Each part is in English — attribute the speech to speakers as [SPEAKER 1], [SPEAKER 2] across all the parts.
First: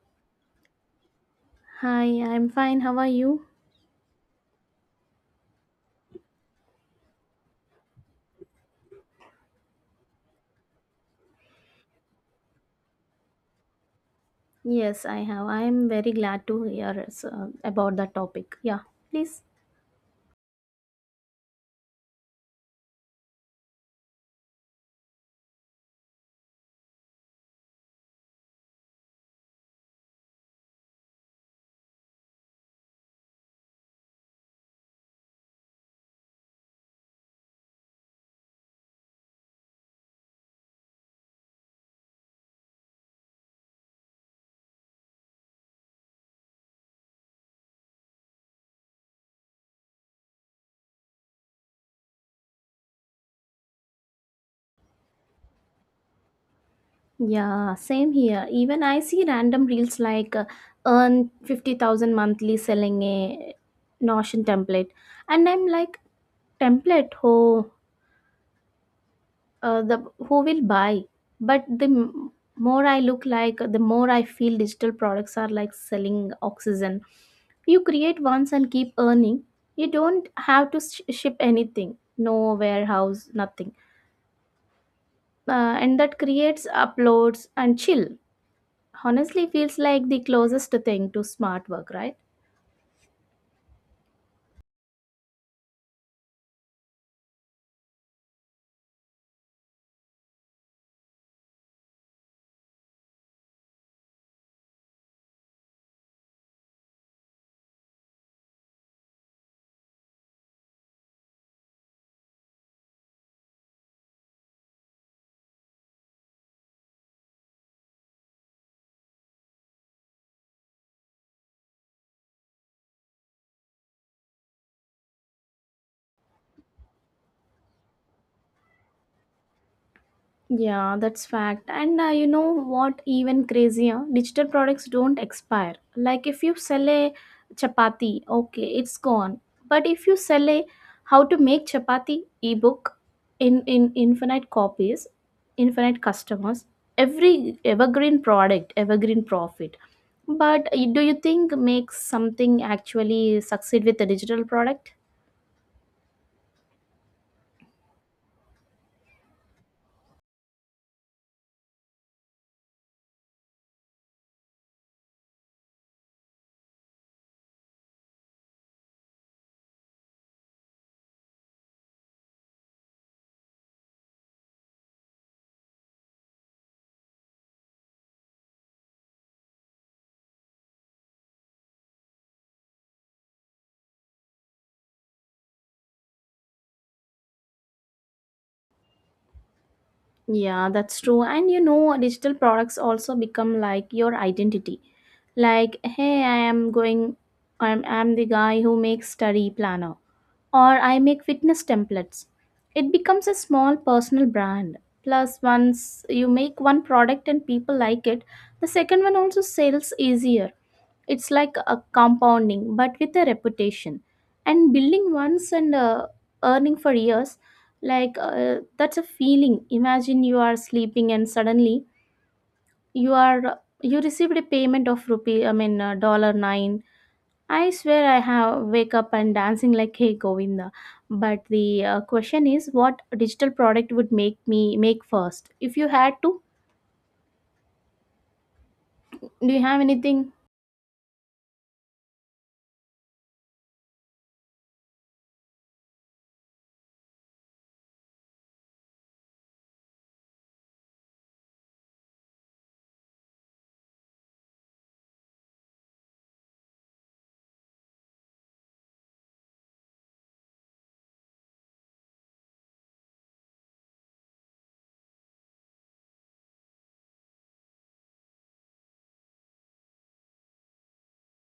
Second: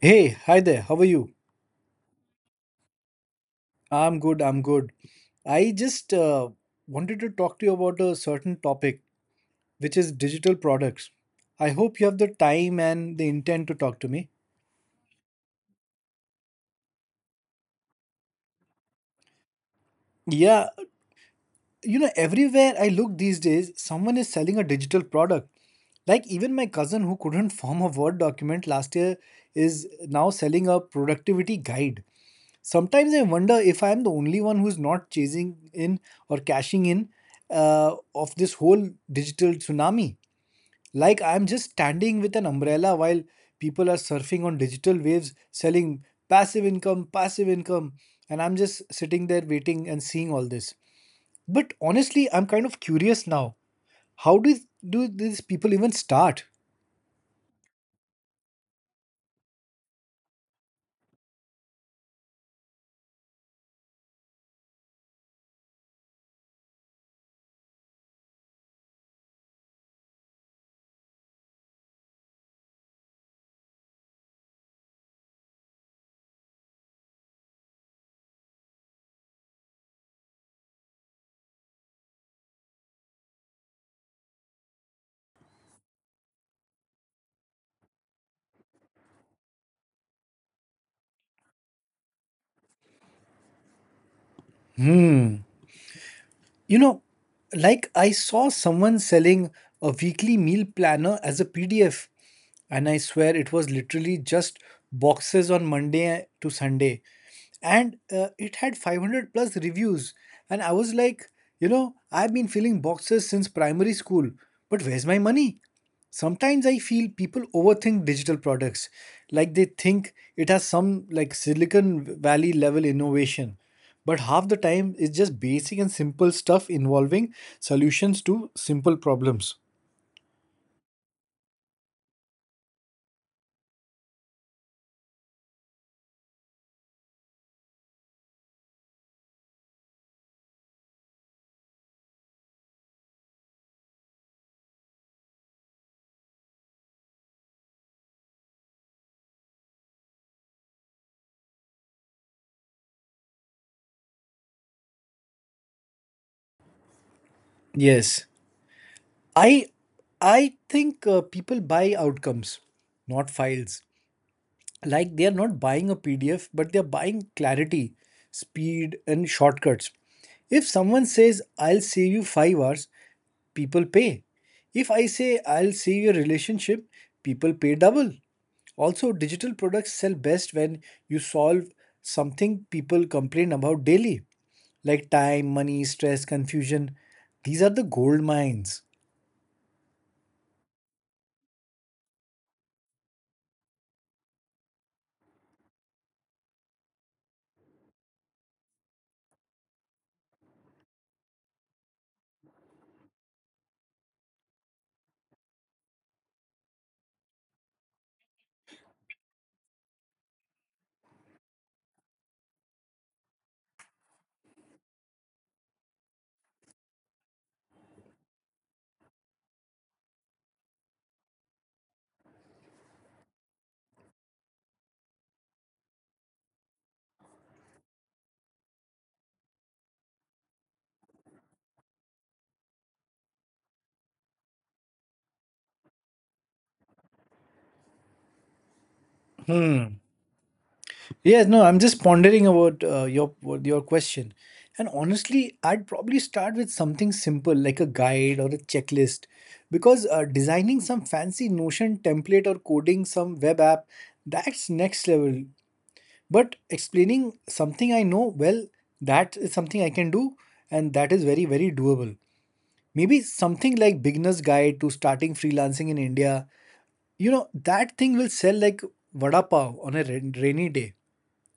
[SPEAKER 1] Hey, hi there. How are you?
[SPEAKER 2] Hi, I'm fine. How are you?
[SPEAKER 1] I'm good. I'm good. I just wanted to talk to you about a certain topic, which is digital products. I hope you have the time and the intent to talk to me.
[SPEAKER 2] Yes, I have. I'm very glad to hear about that topic. Yeah, please.
[SPEAKER 1] Yeah, you know, everywhere I look these days, someone is selling a digital product. Like even my cousin who couldn't form a Word document last year is now selling a productivity guide. Sometimes I wonder if I'm the only one who's not chasing in or cashing in of this whole digital tsunami. Like I'm just standing with an umbrella while people are surfing on digital waves, selling passive income, and I'm just sitting there waiting and seeing all this. But honestly, I'm kind of curious now. How do these people even start?
[SPEAKER 2] Yeah, same here. Even I see random reels like earn 50,000 monthly selling a Notion template. And I'm like, template? Oh, the who will buy? But the more I look, like the more I feel digital products are like selling oxygen. You create once and keep earning. You don't have to ship anything. No warehouse, nothing. And that creates uploads and chill. Honestly feels like the closest thing to smart work, right?
[SPEAKER 1] Hmm. You know, like I saw someone selling a weekly meal planner as a PDF, and I swear it was literally just boxes on Monday to Sunday, and it had 500 plus reviews, and I was like, you know, I've been filling boxes since primary school, but where's my money? Sometimes I feel people overthink digital products, like they think it has some like Silicon Valley level innovation. But half the time, it's just basic and simple stuff involving solutions to simple problems.
[SPEAKER 2] Yeah, that's fact. And you know what? Even crazier, digital products don't expire. Like if you sell a chapati, okay, it's gone. But if you sell a how to make chapati ebook, in infinite copies, infinite customers, every evergreen product, evergreen profit. But do you think makes something actually succeed with a digital product?
[SPEAKER 1] Yes. I I think people buy outcomes, not files. Like they are not buying a PDF, but they are buying clarity, speed, and shortcuts. If someone says I'll save you 5 hours, people pay. If I say I'll save your relationship, people pay double. Also, digital products sell best when you solve something people complain about daily, like time, money, stress, confusion. These are the gold mines.
[SPEAKER 2] Yeah, that's true. And you know, digital products also become like your identity. Like, hey, I am going, I'm the guy who makes study planner, or I make fitness templates. It becomes a small personal brand. Plus, once you make one product and people like it, the second one also sells easier. It's like a compounding, but with a reputation. And building once and earning for years, like that's a feeling. Imagine you are sleeping and suddenly you received a payment of rupee I mean dollar 9. I swear I have wake up and dancing like hey Govinda. But the question is, what digital product would make me make first, if you had to? Do you have
[SPEAKER 1] Hmm.
[SPEAKER 2] anything?
[SPEAKER 1] Yes, no, I'm just pondering about your your question. And honestly, I'd probably start with something simple like a guide or a checklist because designing some fancy Notion template or coding some web app, that's next level. But explaining something I know, well, that is something I can do and that is very, very doable. Maybe something like beginner's guide to starting freelancing in India. You know, that thing will sell like vada pav on a rainy day.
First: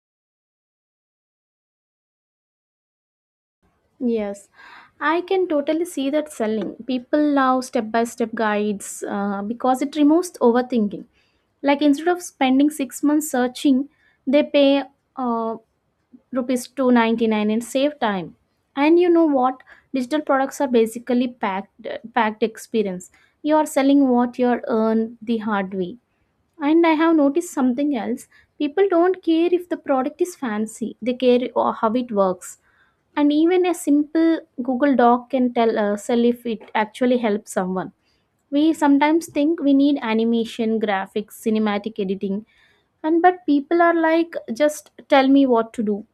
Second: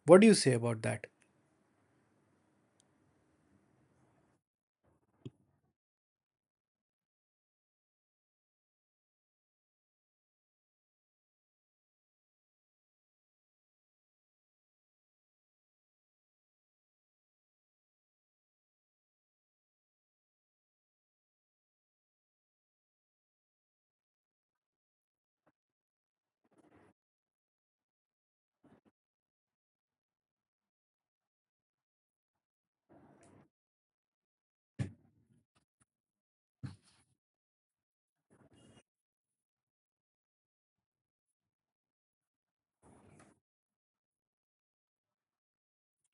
[SPEAKER 1] What do you say about that?
[SPEAKER 2] Yes, I can totally see that selling. People love step by step guides because it removes overthinking. Like instead of spending 6 months searching, they pay uh, rupees 299 and save time. And you know what? Digital products are basically packed experience. You are selling what you are earned the hard way. And I have noticed something else. People don't care if the product is fancy. They care how it works. And even a simple Google doc can tell us if it actually helps someone. We sometimes think we need animation, graphics, cinematic editing. And but people are like, just tell me what to do.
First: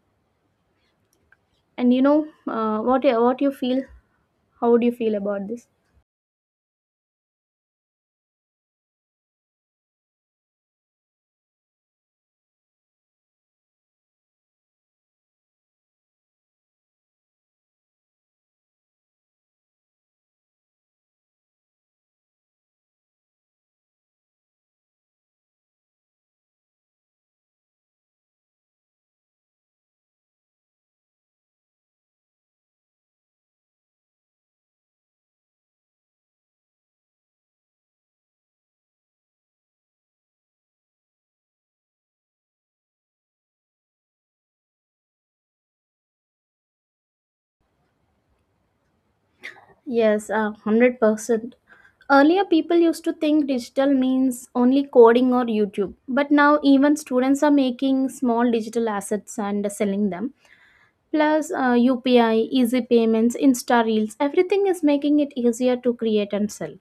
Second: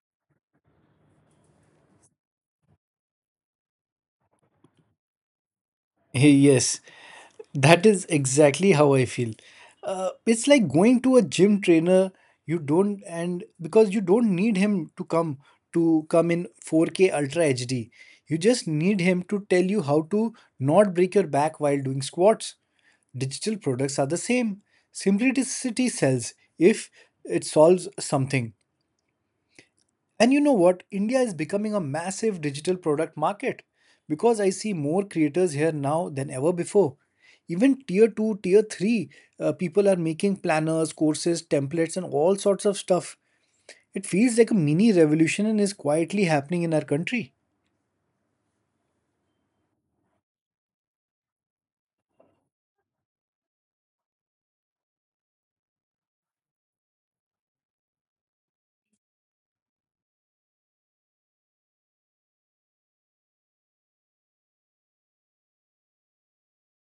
[SPEAKER 2] And you know, what you feel? How do you feel about this?
[SPEAKER 1] Yes, that is exactly how I feel. It's like going to a gym trainer. You don't, and Because you don't need him to come in 4K Ultra HD. You just need him to tell you how to not break your back while doing squats. Digital products are the same. Simplicity sells if it solves something. And you know what? India is becoming a massive digital product market because I see more creators here now than ever before. Even tier 2, tier 3 people are making planners, courses, templates, and all sorts of stuff. It feels like a mini revolution and is quietly happening in our country.
[SPEAKER 2] Yes, 100%. Earlier, people used to think digital means only coding or YouTube, but now even students are making small digital assets and selling them. Plus, UPI, easy payments, Insta Reels, everything is making it easier to create and sell.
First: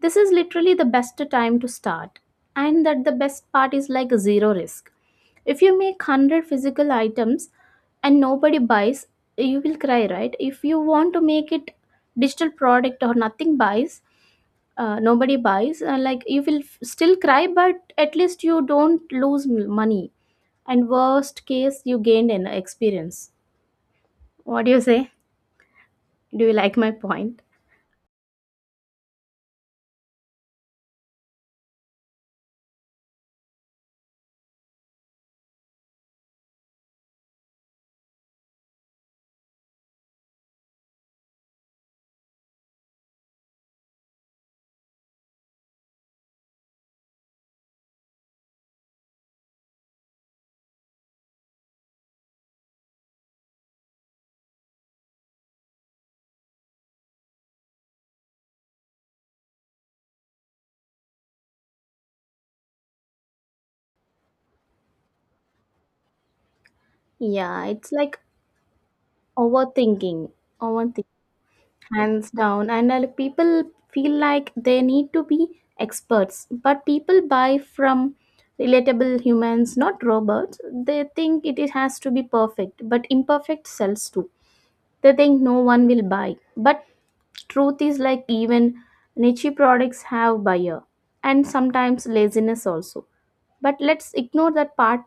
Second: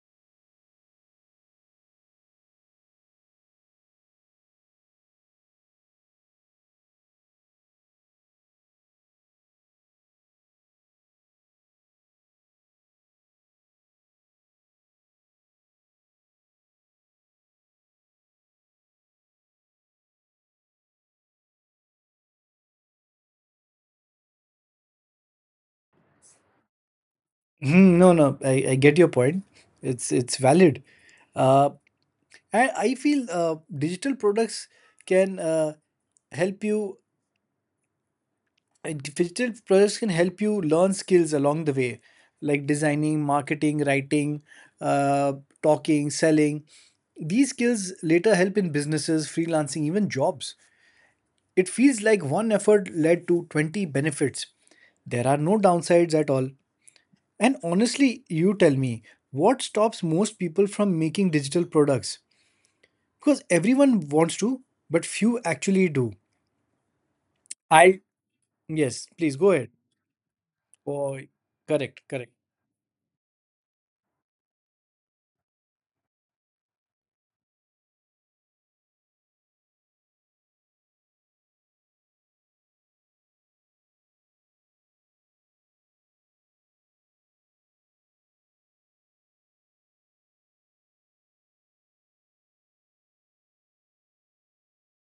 [SPEAKER 2] This is literally the best time to start. And that the best part is like zero risk. If you make 100 physical items and nobody buys, you will cry, right? If you want to make it digital product or nothing buys, nobody buys, like you will still cry, but at least you don't lose money. And worst case, you gained an experience. What do you say? Do you like my point?
[SPEAKER 1] Hmm, no, no, I get your point. It's valid. Uh, I feel digital products can help you Digital projects can help you learn skills along the way, like designing, marketing, writing, uh, talking, selling. These skills later help in businesses, freelancing, even jobs. It feels like one effort led to 20 benefits. There are no downsides at all. And honestly, you tell me, what stops most people from making digital products? Because everyone wants to, but few actually do.
[SPEAKER 2] Yeah, it's
[SPEAKER 1] I
[SPEAKER 2] like
[SPEAKER 1] Yes, please go ahead.
[SPEAKER 2] overthinking,
[SPEAKER 1] Oh,
[SPEAKER 2] overthinking,
[SPEAKER 1] correct,
[SPEAKER 2] hands
[SPEAKER 1] correct.
[SPEAKER 2] down. And people feel like they need to be experts, but people buy from relatable humans, not robots. They think it has to be perfect, but imperfect sells too. They think no one will buy, but truth is like even niche products have buyer, and sometimes laziness also. But let's ignore that part.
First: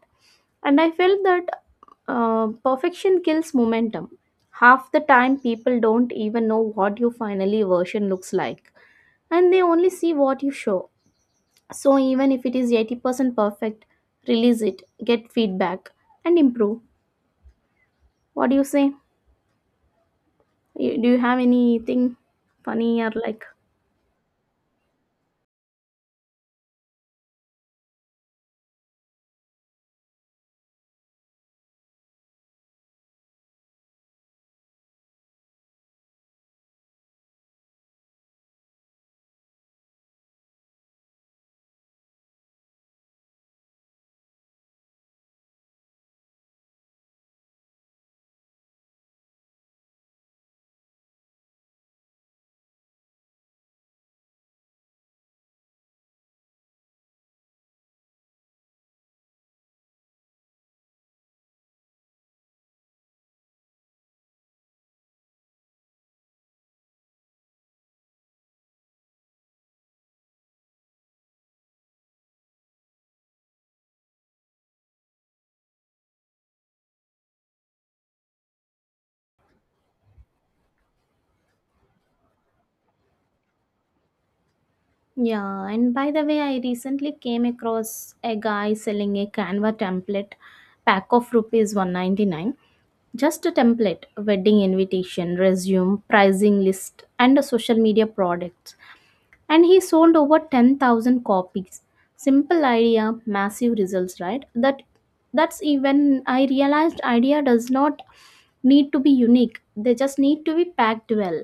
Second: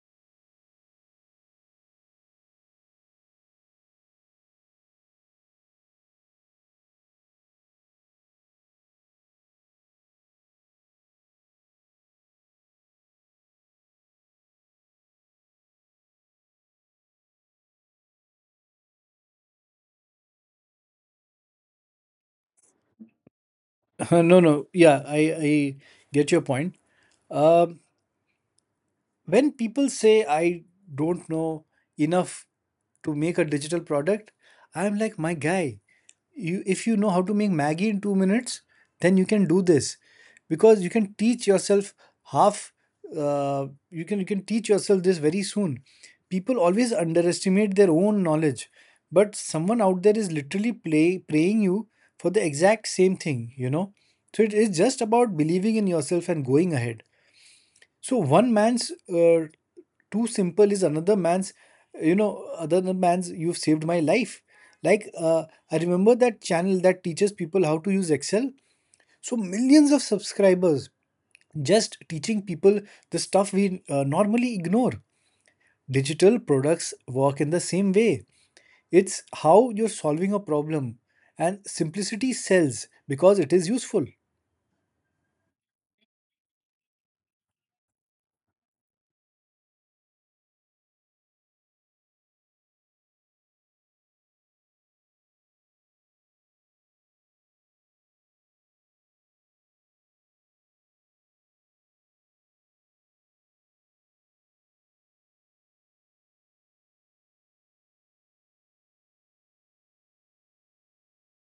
[SPEAKER 2] And I felt that, perfection kills momentum. Half the time, people don't even know what your finally version looks like, and they only see what you show. So, even if it is 80% perfect, release it, get feedback, and improve. What do you say? Do you have anything funny or like?
[SPEAKER 1] no no Yeah, I get your point. um, when people say I don't know enough to make a digital product, I'm like, my guy, you if you know how to make maggie in 2 minutes, then you can do this because you can teach yourself half you can teach yourself this very soon. People always underestimate their own knowledge, but someone out there is literally play praying you for the exact same thing, you know? So it is just about believing in yourself and going ahead. So one man's too simple is another man's, you know, you've saved my life. Like, I remember that channel that teaches people how to use Excel. So millions of subscribers just teaching people the stuff we normally ignore. Digital products work in the same way. It's how you're solving a problem. And simplicity sells because it is useful.
[SPEAKER 2] Yeah, and by the way, I recently came across a guy selling a Canva template pack of rupees 199. Just a template, wedding invitation, resume, pricing list, and a social media products. And he sold over 10,000 copies. Simple idea, massive results, right? That's even I realized idea does not need to be unique. They just need to be packed well.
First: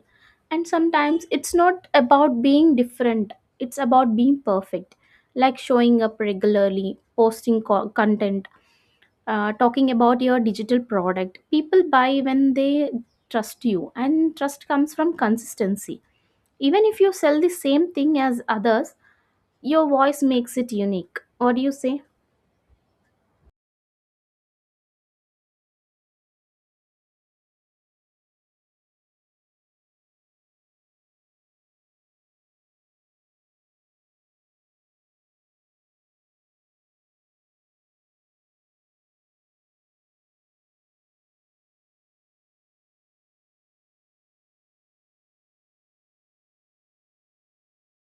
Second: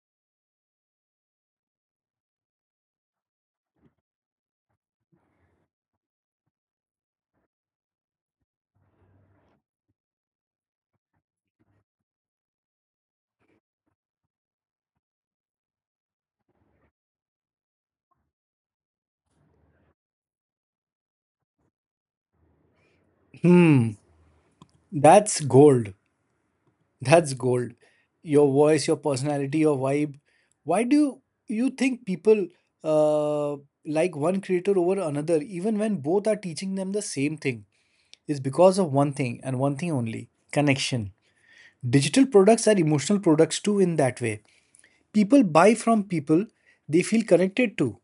[SPEAKER 2] And sometimes it's not about being different, it's about being perfect. Like showing up regularly, posting content, talking about your digital product. People buy when they trust you, and trust comes from consistency. Even if you sell the same thing as others, your voice makes it unique. What do you say?
[SPEAKER 1] Hmm, that's gold. That's gold. Your voice, your personality, your vibe. Why do you think people uh, like one creator over another, even when both are teaching them the same thing? It's because of one thing and one thing only: connection. Digital products are emotional products too, in that way. People buy from people they feel connected to.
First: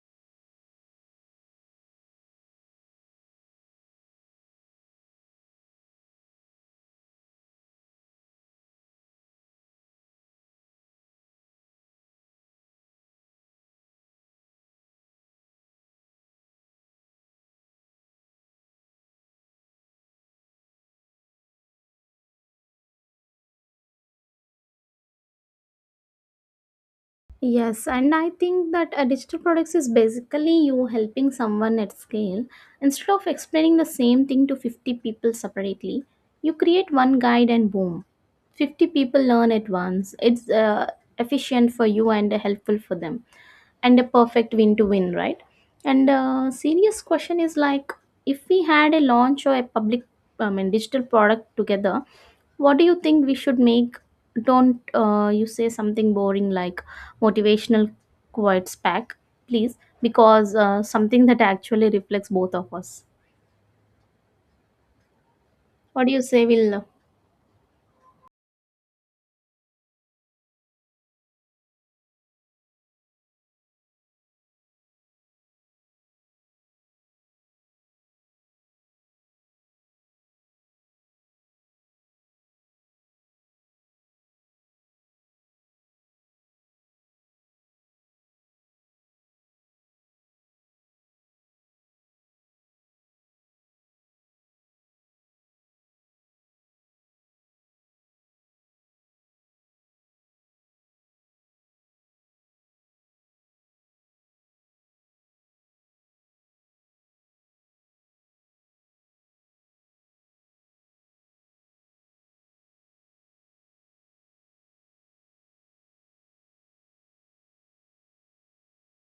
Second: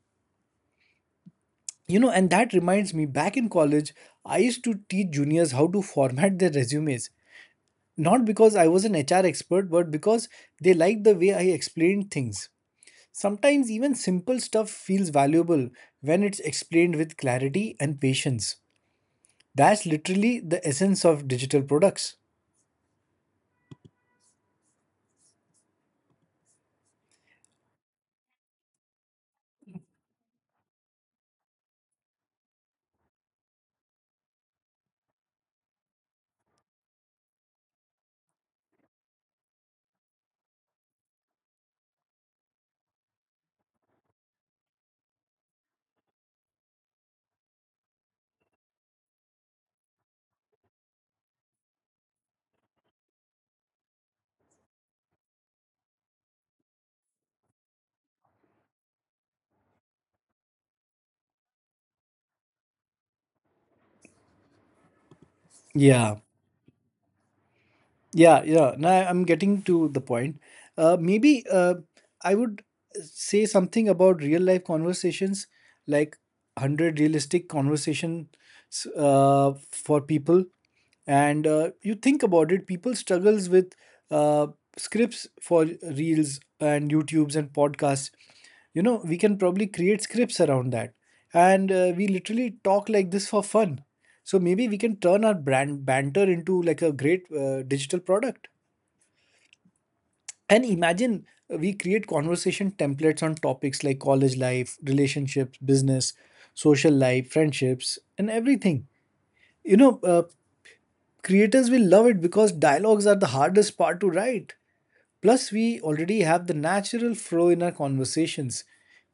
[SPEAKER 1] You know, and that reminds me, back in college, I used to teach juniors how to format their resumes not because I was an HR expert, but because they liked the way I explained things. Sometimes even simple stuff feels valuable when it's explained with clarity and patience. That's literally the essence of digital products.
[SPEAKER 2] Yes, and I think that a digital products is basically you helping someone at scale. Instead of explaining the same thing to 50 people separately, you create one guide and boom, 50 people learn at once. It's efficient for you and helpful for them, and a perfect win to win, right? And serious question is like, if we had a launch or a public, I mean, digital product together, what do you think we should make? Don't you say something boring like motivational quotes pack, please, because something that actually reflects both of us. What do
[SPEAKER 1] Yeah.
[SPEAKER 2] you say, Will?
[SPEAKER 1] Yeah, yeah. Now I'm getting to the point. Maybe I would say something about real life conversations, like 100 realistic conversations for people. And you think about it, people struggles with uh, scripts for reels and YouTubes and podcasts. You know, we can probably create scripts around that. And we literally talk like this for fun. So maybe we can turn our brand banter into like a great digital product. And imagine we create conversation templates on topics like college life, relationships, business, social life, friendships, and everything. You know, creators will love it because dialogues are the hardest part to write. Plus, we already have the natural flow in our conversations.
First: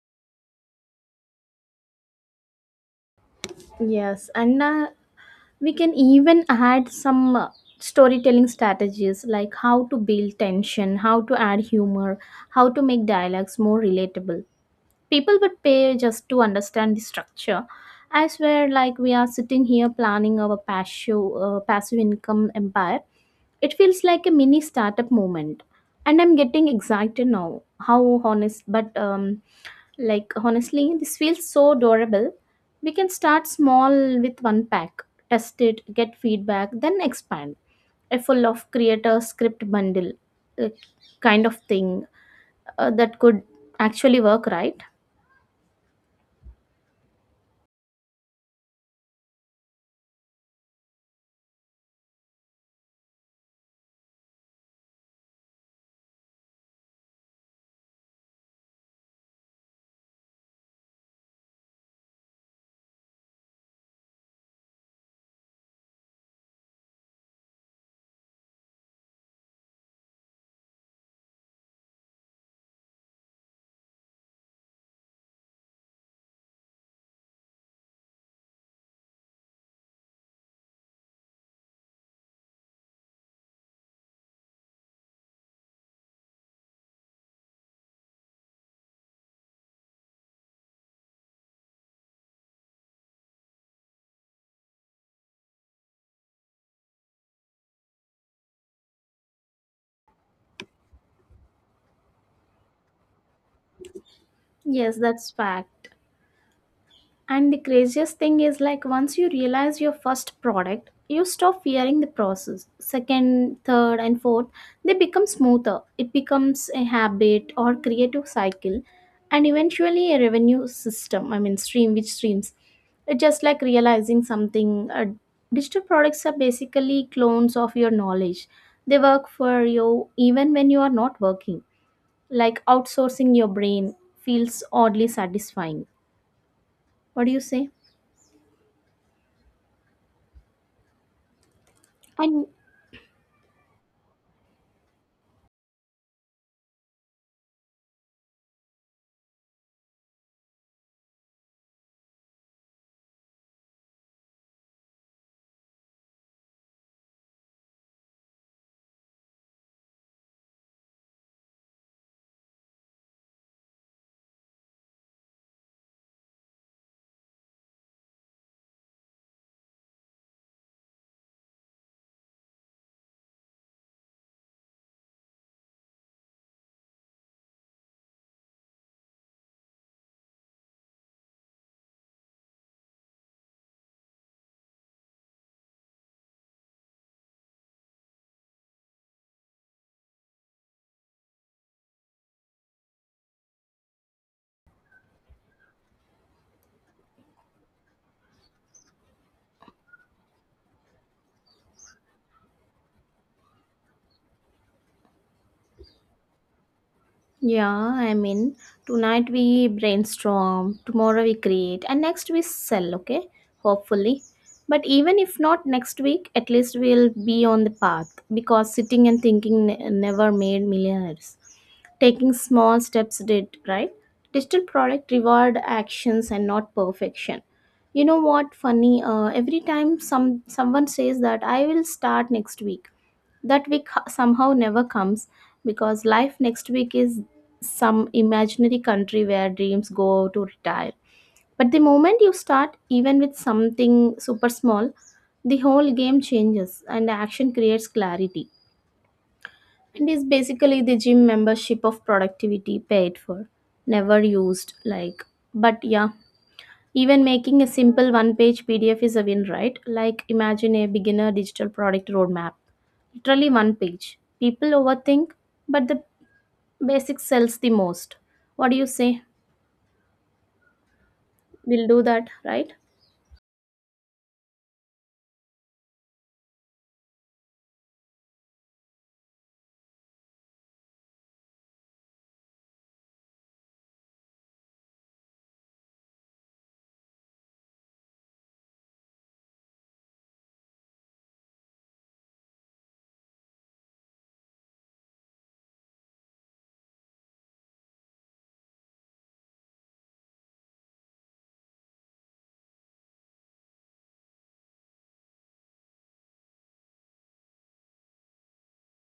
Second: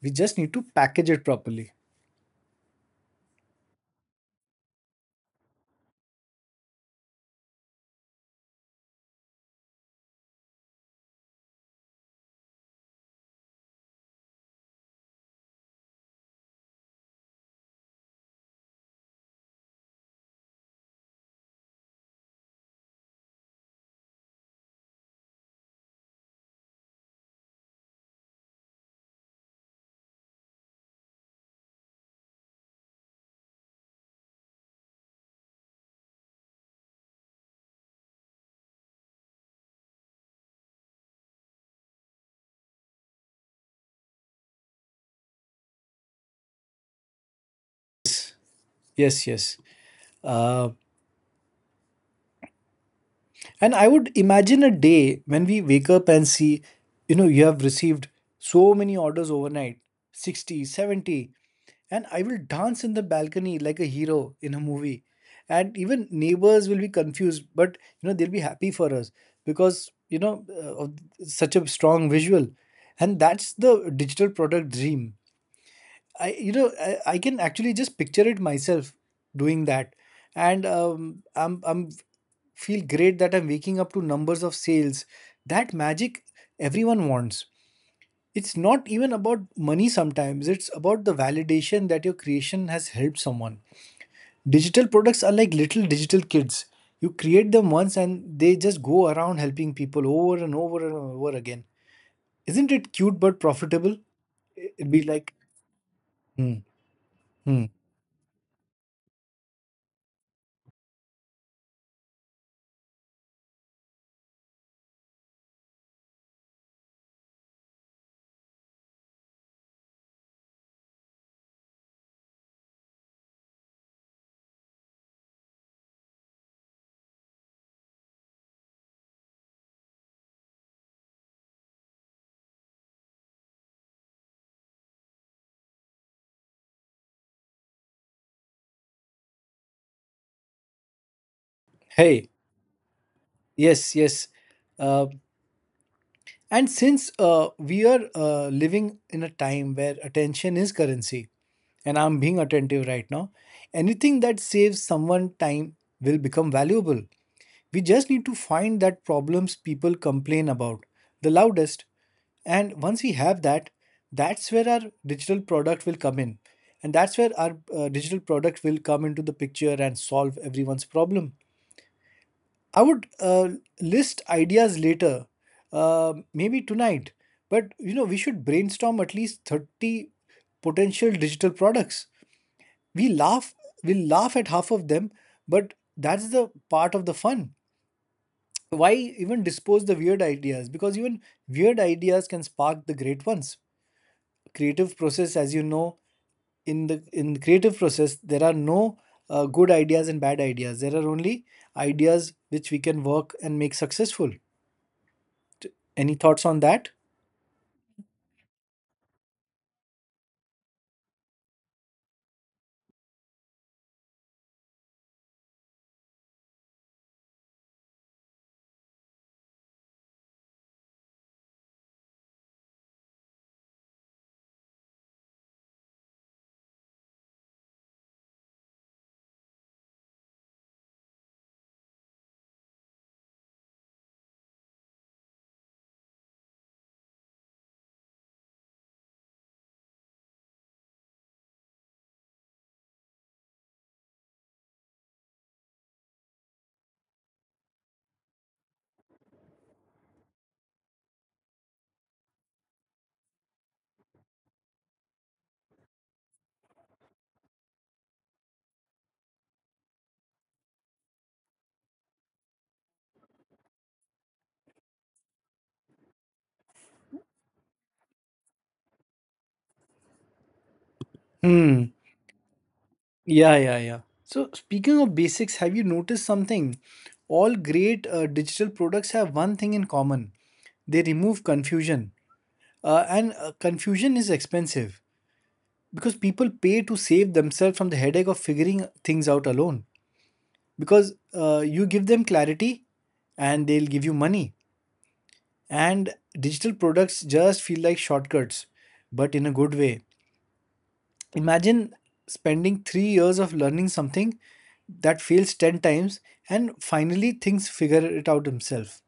[SPEAKER 1] We just need to package it properly.
[SPEAKER 2] Yes, and we can even add some storytelling strategies, like how to build tension, how to add humor, how to make dialogues more relatable. People would pay just to understand the structure. I swear, like we are sitting here planning our passive income empire. It feels like a mini startup moment, and I'm getting excited now. How honest, but like, honestly this feels so adorable. We can start small with one pack, test it, get feedback, then expand. A full of creator script bundle, uh, kind of thing, that could actually work, right?
[SPEAKER 1] Yes, yes, yes. Uh, And I would imagine a day when we wake up and see, you know, you have received so many orders overnight, 60, 70, and I will dance in the balcony like a hero in a movie. And even neighbors will be confused, but, you know, they'll be happy for us because, you know, of such a strong visual. And that's the digital product dream. I you know I can actually just picture it myself doing that, and I'm feel great that I'm waking up to numbers of sales. That magic everyone wants. It's not even about money sometimes, it's about the validation that your creation has helped someone. Digital products are like little digital kids. You create them once and they just go around helping people over and over and over again. Isn't it cute but profitable? It'd
[SPEAKER 2] Yes,
[SPEAKER 1] be
[SPEAKER 2] that's
[SPEAKER 1] like,
[SPEAKER 2] fact.
[SPEAKER 1] hmm,
[SPEAKER 2] And the
[SPEAKER 1] hmm,
[SPEAKER 2] craziest thing is like, once you realize your first product, you stop fearing the process. Second, third, and fourth, they become smoother. It becomes a habit or creative cycle and eventually a revenue system. I mean stream, which streams. It's just like realizing something. Digital products are basically clones of your knowledge. They work for you even when you are not working. Like outsourcing your brain feels oddly satisfying. What do you say?
[SPEAKER 1] hey,
[SPEAKER 2] And
[SPEAKER 1] yes, yes. Uh, and since we are living in a time where attention is currency, and I'm being attentive right now, anything that saves someone time will become valuable. We just need to find that problems people complain about the loudest. And once we have that, that's where our digital product will come in. And that's where our digital product will come into the picture and solve everyone's problem. I would list ideas later, maybe tonight. But you know, we should brainstorm at least 30 potential digital products. We laugh, we'll laugh at half of them, but that's the part of the fun. Why even dispose the weird ideas? Because even weird ideas can spark the great ones. Creative process, as you know, in the creative process, there are no good ideas and bad ideas. There are only ideas which we can work and make successful. Any thoughts on that?
[SPEAKER 2] yeah, I mean, tonight we brainstorm, tomorrow we create, and next we sell, okay? Hopefully. But even if not next week, at least we'll be on the path, because sitting and thinking never made millionaires. Taking small steps did, right? Digital product reward actions and not perfection. You know what funny? Every time someone says that I will start next week, that week somehow never comes. Because life next week is some imaginary country where dreams go to retire. But the moment you start, even with something super small, the whole game changes and action creates clarity. It is basically the gym membership of productivity, paid for, never used. Like, but yeah, even making a simple one page PDF is a win, right? Like, imagine a beginner digital product roadmap, literally one page. People overthink, but the basic sells the most. What do you say? We'll
[SPEAKER 1] Hmm.
[SPEAKER 2] do that, right?
[SPEAKER 1] Yeah, yeah, yeah. So, speaking of basics, have you noticed something? All great digital products have one thing in common: they remove confusion. And confusion is expensive because people pay to save themselves from the headache of figuring things out alone. Because you give them clarity and they'll give you money. And digital products just feel like shortcuts, but in a good way. Imagine spending 3 years of learning something that fails 10 times and finally things figure it out himself.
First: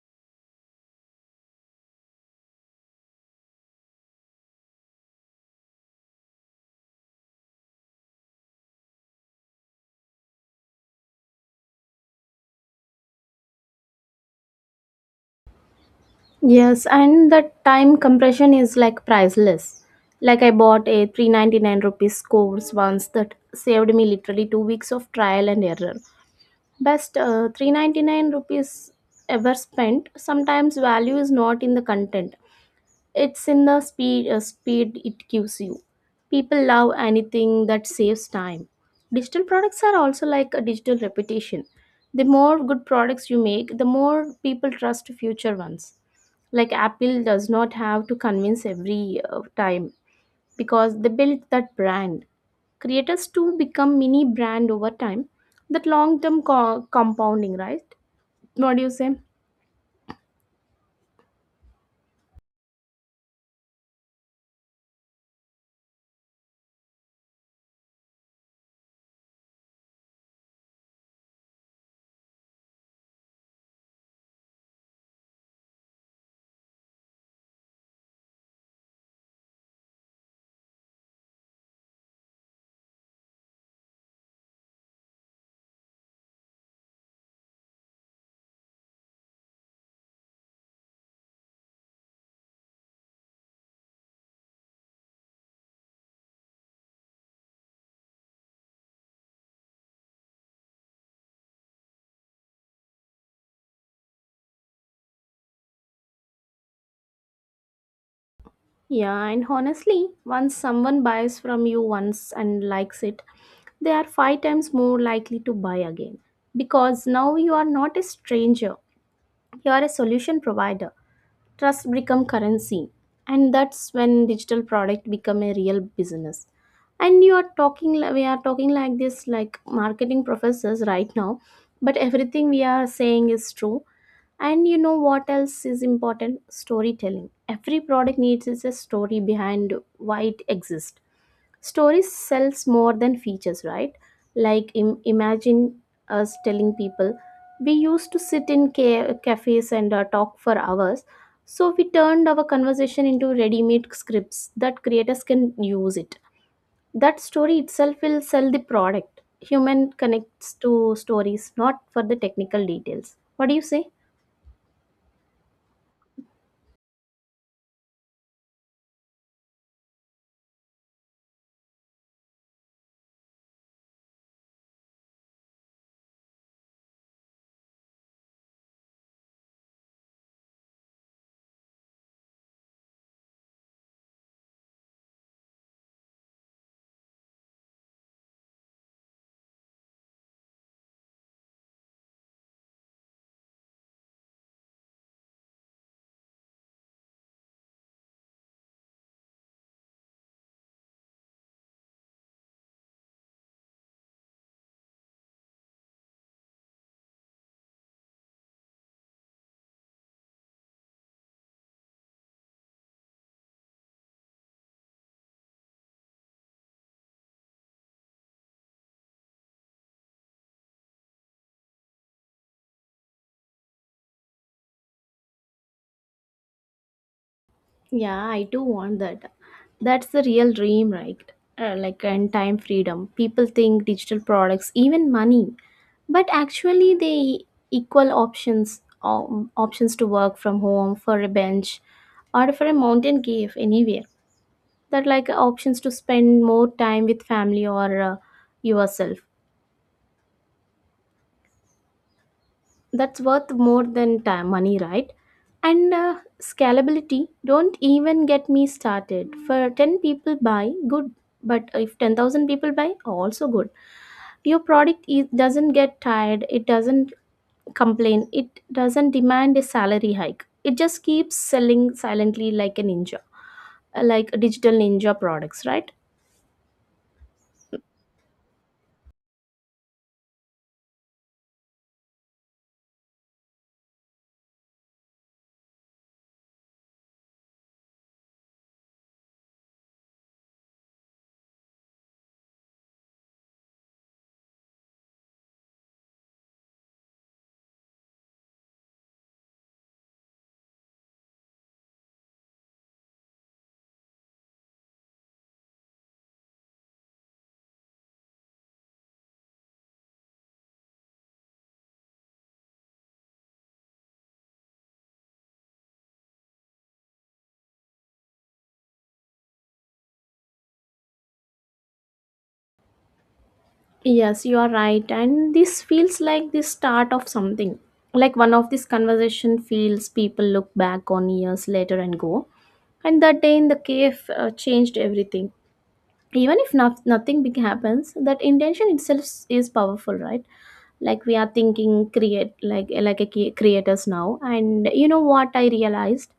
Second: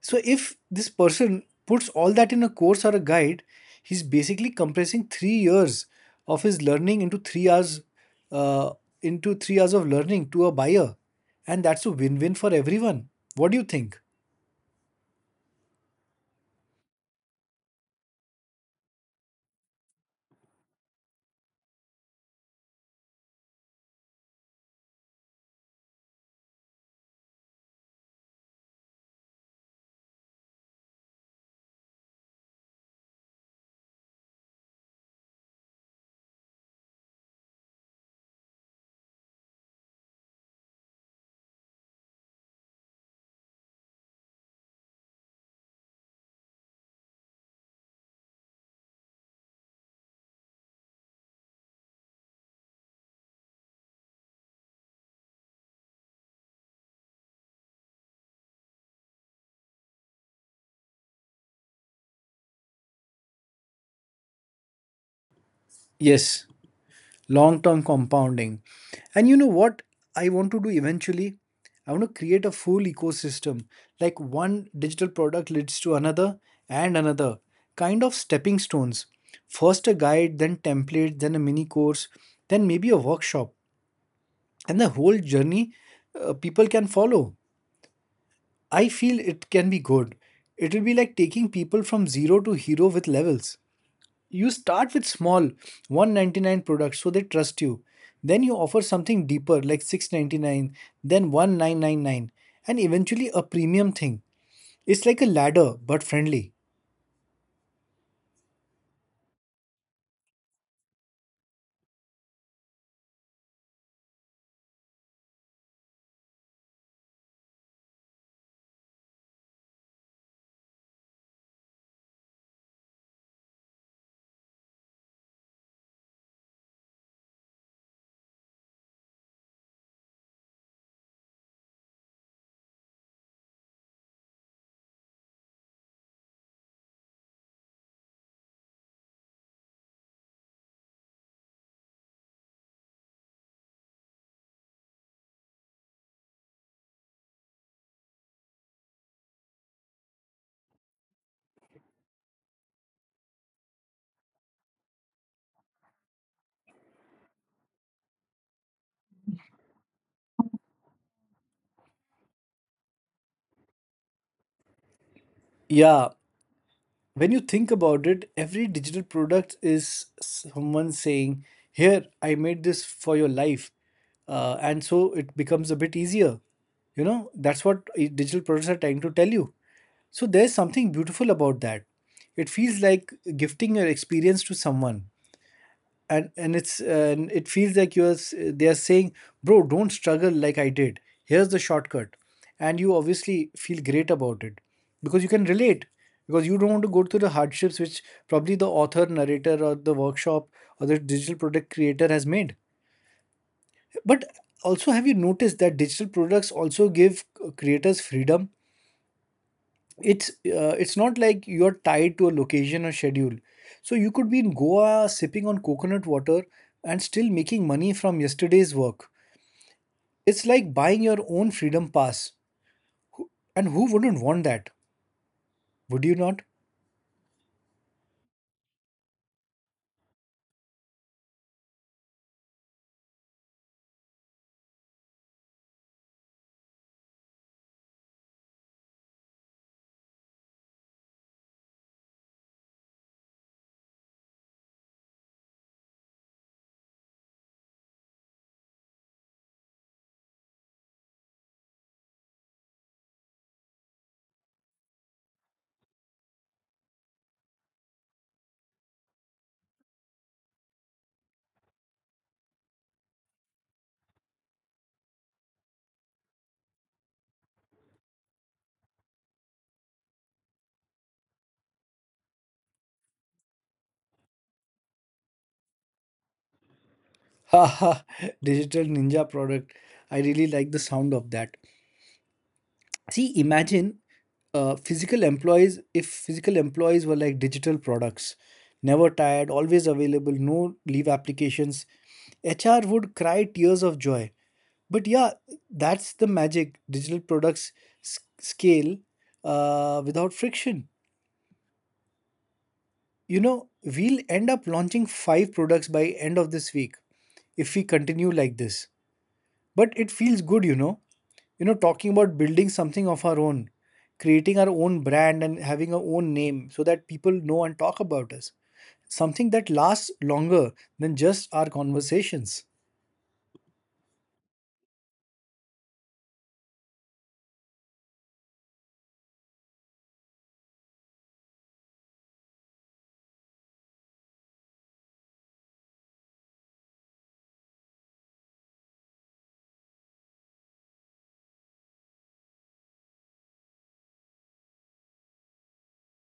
[SPEAKER 1] So, if this person puts all that in a course or a guide, he's basically compressing 3 years of his learning uh, into 3 hours of learning to a buyer, and that's a win-win for everyone. What do you think?
[SPEAKER 2] Yes, and the time compression is like priceless. Like I bought a 399 rupees course once that saved me literally 2 weeks of trial and error. Best 399 rupees ever spent. Sometimes value is not in the content, it's in the speed, speed it gives you. People love anything that saves time. Digital products are also like a digital reputation. The more good products you make, the more people trust future ones. Like Apple does not have to convince every time because they built that brand. Creators too become mini brand over time. That long term compounding, right? What do you say?
[SPEAKER 1] Yes, long term compounding. And you know what I want to do eventually? I want to create a full ecosystem. Like one digital product leads to another and another. Kind of stepping stones. First a guide, then template, then a mini course, then maybe a workshop. And the whole journey people can follow. I feel it can be good. It will be like taking people from zero to hero with levels. You start with small, 199 products so they trust you, then you offer something deeper like 699, then 1999, and eventually a premium thing. It's like a ladder but friendly.
[SPEAKER 2] Yeah, and honestly, once someone buys from you once and likes it, they are 5 times more likely to buy again, because now you are not a stranger, you are a solution provider. Trust become currency, and that's when digital product become a real business. And you are talking li- we are talking like this like marketing professors right now, but everything we are saying is true. And you know what else is important? Storytelling. Every product needs is a story behind why it exists. Stories sells more than features, right? Like imagine us telling people, we used to sit in cafes and talk for hours, so we turned our conversation into ready-made scripts that creators can use it. That story itself will sell the product. Human connects to stories, not for the technical details. What do you say?
[SPEAKER 1] Yeah, when you think about it, every digital product is someone saying, here I made this for your life, and so it becomes a bit easier. You know, that's what digital products are trying to tell you. So there's something beautiful about that. It feels like gifting your experience to someone, and it feels like they are saying, "Bro, don't struggle like I did. Here's the shortcut," and you obviously feel great about it because you can relate, because you don't want to go through the hardships which probably the author, narrator, or the workshop or the digital product creator has made. But also, have you noticed that digital products also give creators freedom? It's not like you're tied to a location or schedule. So you could be in Goa sipping on coconut water and still making money from yesterday's work. It's like buying your own freedom pass. Who- and who wouldn't want that? Would you not?
[SPEAKER 2] Yeah, I do want that. That's the real dream, right? Like, and time freedom. People think digital products even money, but actually they equal options. Options to work from home for a bench or for a mountain cave anywhere. That like options to spend more time with family or yourself. That's worth more than time money, right? And scalability don't even get me started. For 10 people buy good, but if 10,000 people buy also good. Your product is, doesn't get tired, it doesn't complain, it doesn't demand a salary hike. It just keeps selling silently like a ninja, like a digital ninja products, right?
[SPEAKER 1] Haha. Digital ninja product. I really like the sound of that. See, imagine, physical employees, if physical employees were like digital products, never tired, always available, no leave applications, HR would cry tears of joy. But yeah, that's the magic. Digital products scale, without friction. You know, we'll end up launching five products by end of this week if we continue like this. But it feels good. You know, talking about building something of our own, creating our own brand and having our own name so that people know and talk about us, something that lasts longer than just our conversations.
[SPEAKER 2] Yes, you are right. And this feels like the start of something. Like one of these conversation feels people look back on years later and go, and that day in the cave changed everything. Even if not, nothing big happens, that intention itself is powerful, right? Like we are thinking create, like a creators now. And you know what I realized?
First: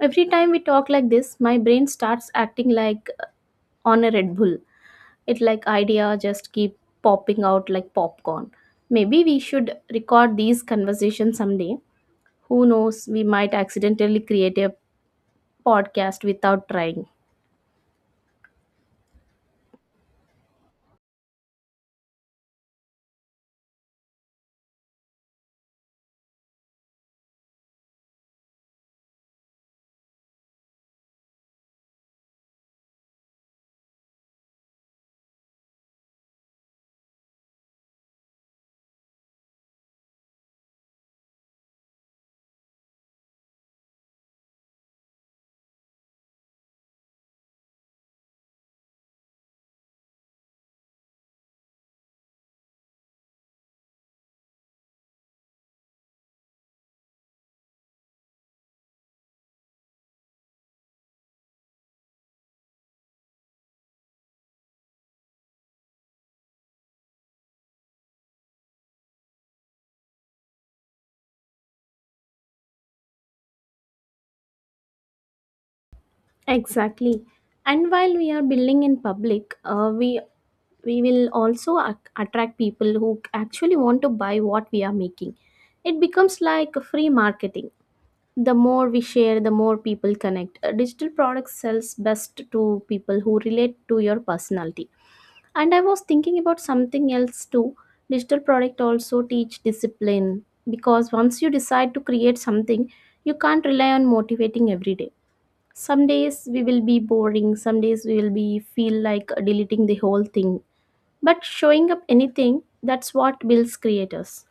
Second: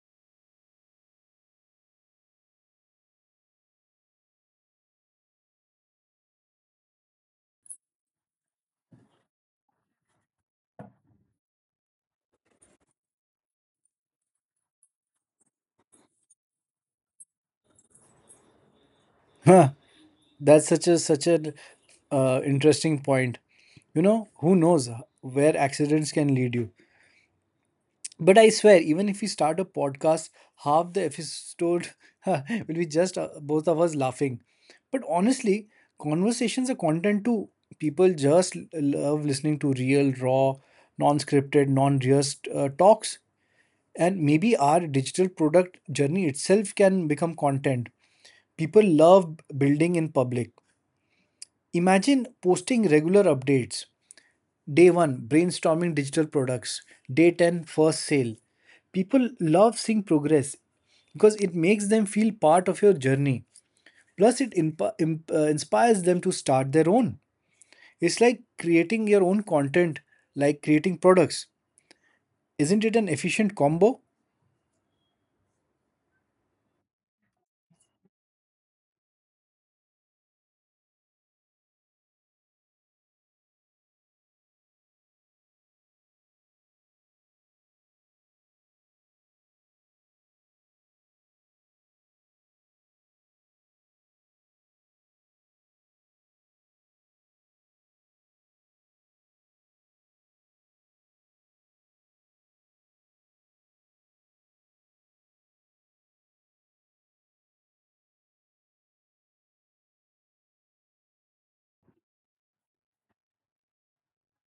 [SPEAKER 2] Every time we talk like this, my brain starts acting like on a Red Bull. It like idea just keep popping out like popcorn. Maybe we should record these conversations someday. Who knows, we might accidentally create a podcast without trying.
[SPEAKER 1] Huh, that's such an interesting point. You know, who knows where accidents can lead you. But I swear, even if we start a podcast, half the episode will be just both of us laughing. But honestly, conversations are content too. People just love listening to real, raw, non scripted, non rehearsed talks. And maybe our digital product journey itself can become content. People love building in public. Imagine posting regular updates. Day 1, brainstorming digital products. Day 10, first sale. People love seeing progress because it makes them feel part of your journey. Plus, it inspires them to start their own. It's like creating your own content, like creating products. Isn't it an efficient combo?
[SPEAKER 2] Exactly. And while we are building in public, we will also attract people who actually want to buy what we are making. It becomes like a free marketing. The more we share, the more people connect. Digital products sells best to people who relate to your personality. And I was thinking about something else too. Digital product also teach discipline, because once you decide to create something, you can't rely on motivating every day. Some days we will be boring, some days we will be feel like deleting the whole thing, but showing up anything, that's what builds creators.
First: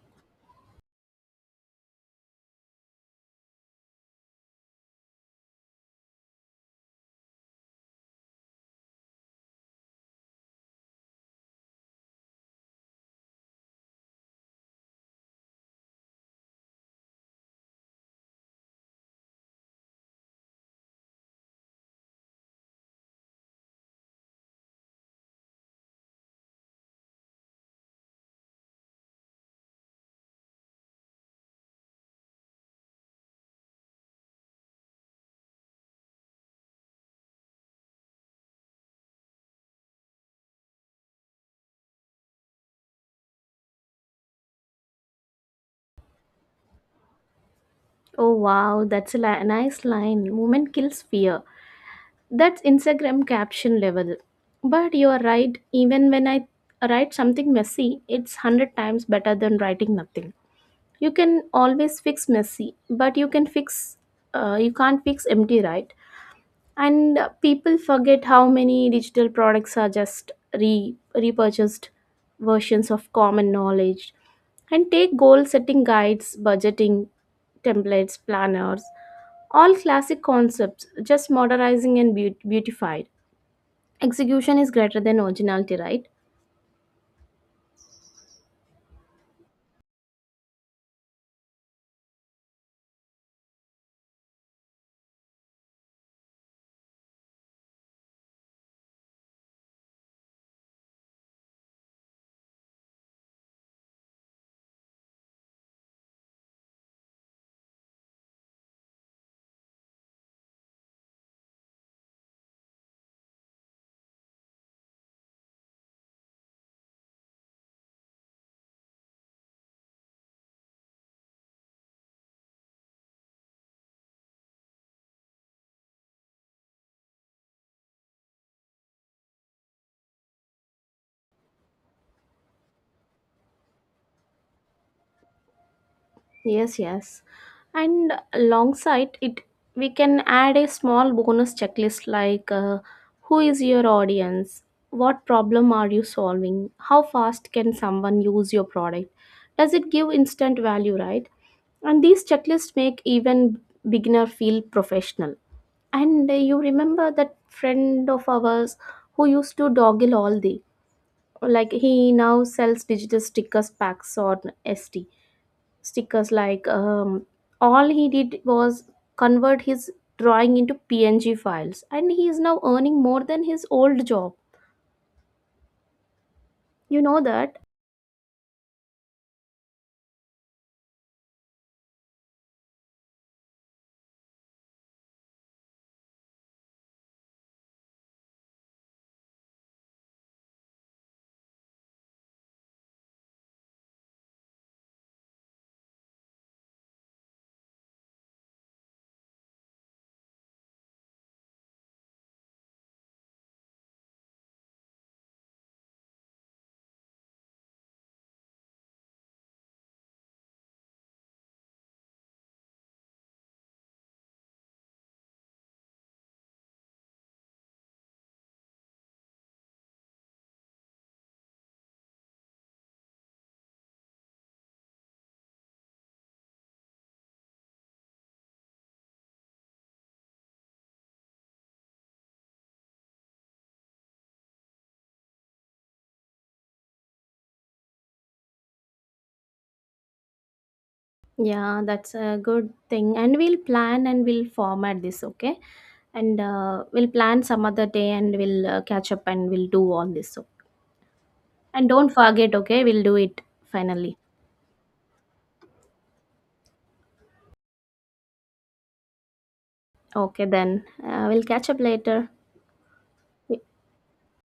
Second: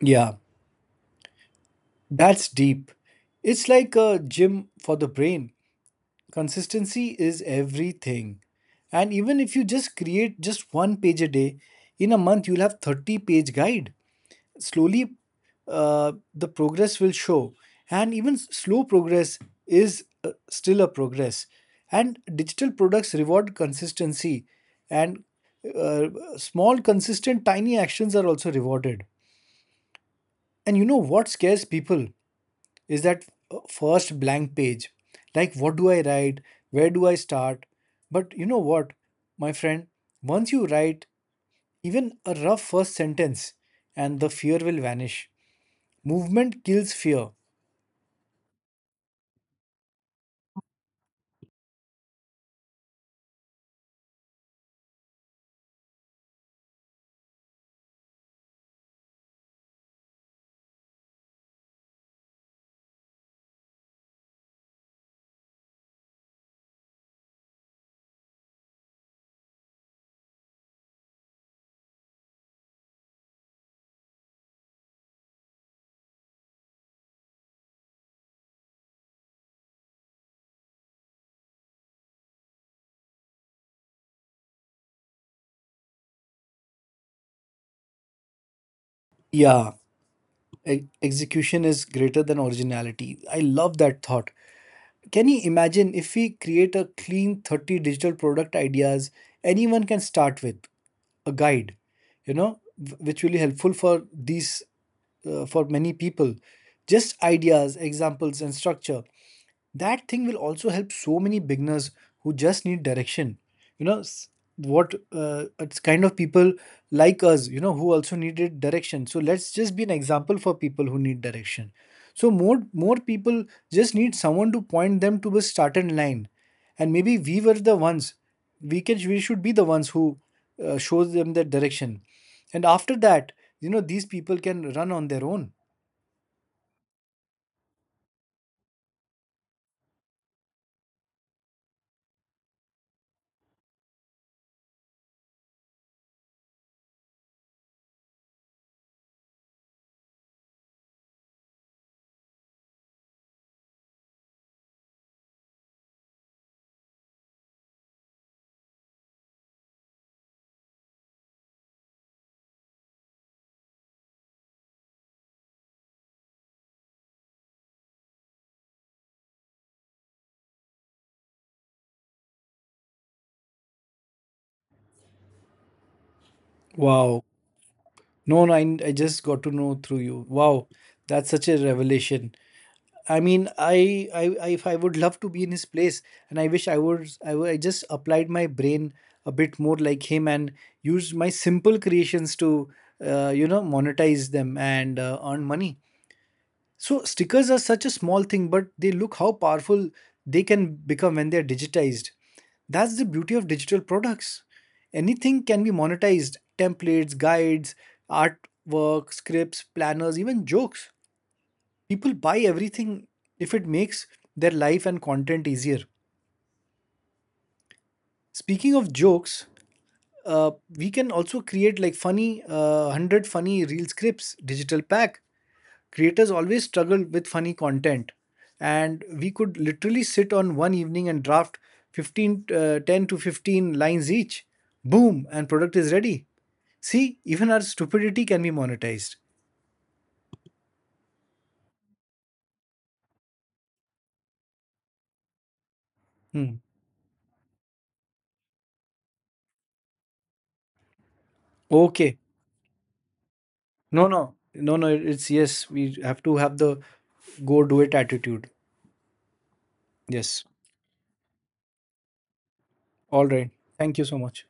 [SPEAKER 1] Yeah, that's deep. It's like a gym for the brain. Consistency is everything. And even if you just create just one page a day, in a month you'll have 30-page guide. Slowly, the progress will show. And even slow progress is still a progress. And digital products reward consistency, and uh, small consistent tiny actions are also rewarded. And you know what scares people? Is that first blank page. Like, what do I write? Where do I start? But you know what, my friend? Once you write even a rough first sentence, and the fear will vanish. Movement kills fear.
[SPEAKER 2] Oh wow, that's a nice line, movement kills fear. That's Instagram caption level. But you are right, even when I write something messy, it's 100 times better than writing nothing. You can always fix messy, but you can fix, you can't fix empty, right? And people forget how many digital products are just repurchased versions of common knowledge. And take goal setting guides, budgeting templates, planners, all classic concepts just modernizing and beautified. Execution is greater than originality, right?
[SPEAKER 1] Yeah, execution is greater than originality. I love that thought. Can you imagine if we create a clean 30 digital product ideas anyone can start with? A guide, you know, which will be helpful for these, for many people. Just ideas, examples, and structure. That thing will also help so many beginners who just need direction. You know, s- what it's kind of people like us, you know, who also needed direction. So let's just be an example for people who need direction. So more people just need someone to point them to the starting line, and maybe we were the ones. We should be the ones who shows them that direction, and after that, you know, these people can run on their own.
[SPEAKER 2] Yes, yes. And alongside it, we can add a small bonus checklist like, who is your audience? What problem are you solving? How fast can someone use your product? Does it give instant value, right? And these checklists make even beginner feel professional. And you remember that friend of ours who used to doggle all the, like he now sells digital stickers packs on ST stickers, like all he did was convert his drawing into png files, and he is now earning more than his old job. You know
[SPEAKER 1] Wow.
[SPEAKER 2] that?
[SPEAKER 1] No, no, I just got to know through you. Wow, that's such a revelation. I mean, if I would love to be in his place, and I wish I was, I just applied my brain a bit more like him and used my simple creations to, monetize them and earn money. So stickers are such a small thing, but they look how powerful they can become when they are digitized. That's the beauty of digital products. Anything can be monetized templates, guides, artwork, scripts, planners, even jokes. People buy everything if it makes their life and content easier. Speaking of jokes, uh, we can also create like funny, 100 funny reel scripts digital pack. Creators always struggle with funny content, and we could literally sit on one evening and draft 15, 10 to 15 lines each. Boom, and product is ready. See, even our stupidity can be monetized.
[SPEAKER 2] Yeah, that's a good thing. And we'll plan and we'll format this, okay? And
[SPEAKER 1] Hmm.
[SPEAKER 2] we'll plan some other day and we'll catch up and we'll do all this. So, and don't
[SPEAKER 1] Okay.
[SPEAKER 2] forget, okay? We'll do it
[SPEAKER 1] No,
[SPEAKER 2] finally.
[SPEAKER 1] no, no, no, it's yes, we have to have the go do it attitude. Yes.
[SPEAKER 2] Okay, then we'll catch up later.
[SPEAKER 1] All right, thank you so much.